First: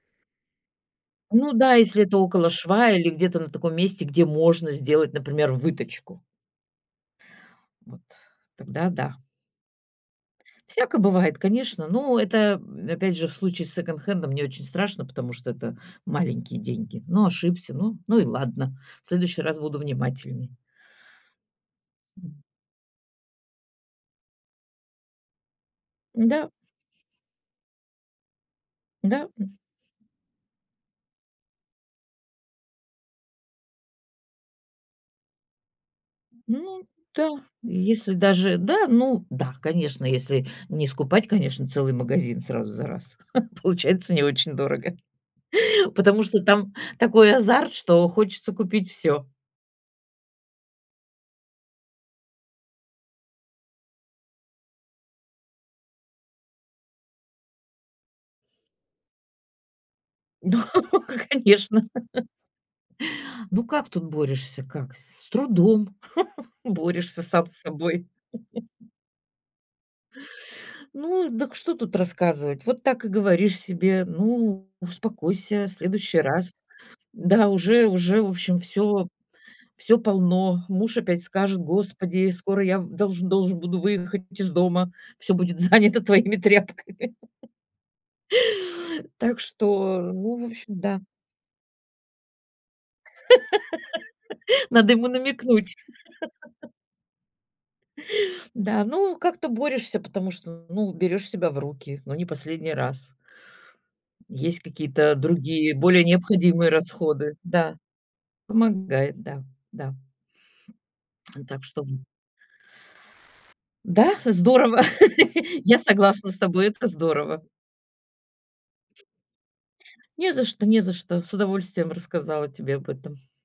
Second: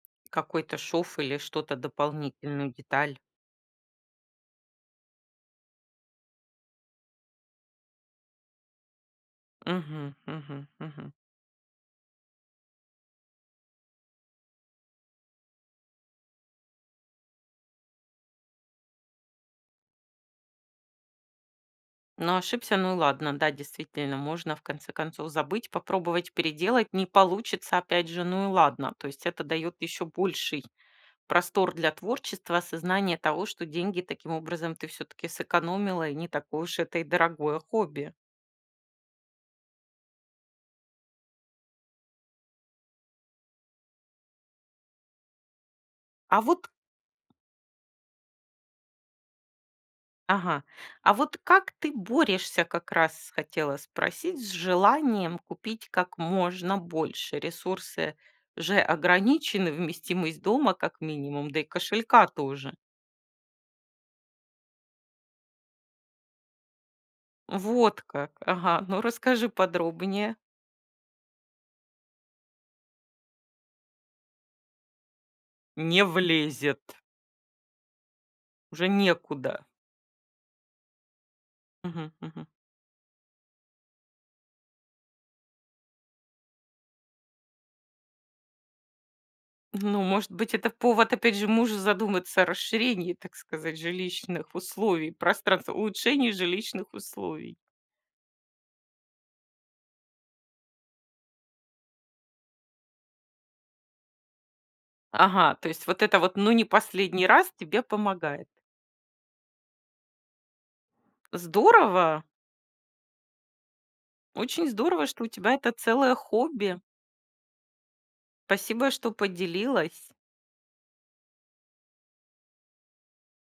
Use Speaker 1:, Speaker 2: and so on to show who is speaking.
Speaker 1: Какой-то шов или
Speaker 2: Ну
Speaker 1: что-то
Speaker 2: да, если это около
Speaker 1: дополнительную
Speaker 2: шва или
Speaker 1: деталь.
Speaker 2: где-то на таком месте, где можно сделать, например, вытачку. Вот. Тогда да.
Speaker 1: Мгм мгм
Speaker 2: Всяко
Speaker 1: мгм.
Speaker 2: бывает, конечно, но это, м, опять же, в случае с секонд-хендом не очень страшно, потому что это маленькие деньги. Ну, ошибся, ну ну и ладно, в следующий раз буду внимательней.
Speaker 1: Ну
Speaker 2: М.
Speaker 1: ошибся, ну и ладно. Да, действительно, можно в конце концов забыть, попробовать
Speaker 2: Н-да.
Speaker 1: переделать, не получится опять же, ну и ладно. То есть,
Speaker 2: Да,
Speaker 1: это
Speaker 2: м.
Speaker 1: даёт ещё больший простор для творчества, осознание того, что деньги таким образом ты всё-таки сэкономила и не такое уж
Speaker 2: Ну
Speaker 1: это и
Speaker 2: да,
Speaker 1: дорогое хобби.
Speaker 2: если даже да, ну да, конечно, если не скупать, конечно, целый магазин сразу за раз, получается не очень дорого. Потому что
Speaker 1: А вот
Speaker 2: там такой азарт, что хочется купить всё.
Speaker 1: Ага. А вот как ты борешься, как раз хотела спросить, с желанием купить как можно больше. Ресурсы же ограничены, вместимость
Speaker 2: Но,
Speaker 1: дома как минимум, да и
Speaker 2: конечно.
Speaker 1: кошелька тоже.
Speaker 2: Ну как тут борешься, как? С трудом борешься сам с
Speaker 1: Вот
Speaker 2: собой.
Speaker 1: как, ага, ну расскажи подробнее.
Speaker 2: Ну, дак что тут рассказывать? Вот так и говоришь себе: "Ну, успокойся, в
Speaker 1: Не
Speaker 2: следующий раз.
Speaker 1: влезет.
Speaker 2: Да, уже уже, в общем,
Speaker 1: Уже
Speaker 2: всё
Speaker 1: некуда.
Speaker 2: всё полно. Муж опять скажет:
Speaker 1: Мгм
Speaker 2: 'Господи,
Speaker 1: мгм.
Speaker 2: скоро я в должен должен буду выехать из дома. Всё будет занято твоими тряпками'". Так
Speaker 1: Ну
Speaker 2: что,
Speaker 1: может
Speaker 2: ну в
Speaker 1: быть это
Speaker 2: общем, да.
Speaker 1: повод опять же мужу задуматься о расширении, так сказать, жилищных
Speaker 2: Надо ему
Speaker 1: условий пространства,
Speaker 2: намекнуть.
Speaker 1: улучшении жилищных условий.
Speaker 2: Да, ну как-то борешься, потому что, ну, берешь себя в руки: ну не последний раз. Есть какие-то
Speaker 1: Ага, то
Speaker 2: другие,
Speaker 1: есть, вот
Speaker 2: более
Speaker 1: это вот, "ну не
Speaker 2: необходимые
Speaker 1: последний
Speaker 2: расходы.
Speaker 1: раз",
Speaker 2: Да,
Speaker 1: тебе помогает?
Speaker 2: помогает, да, да. Так что, в
Speaker 1: Здорово.
Speaker 2: Да,
Speaker 1: Очень
Speaker 2: здорово.
Speaker 1: здорово, что у тебя это
Speaker 2: Я
Speaker 1: целое
Speaker 2: согласна с тобой,
Speaker 1: хобби.
Speaker 2: это здорово.
Speaker 1: Спасибо, что поделилась.
Speaker 2: Не за что не за что. С удовольствием рассказала тебе об этом.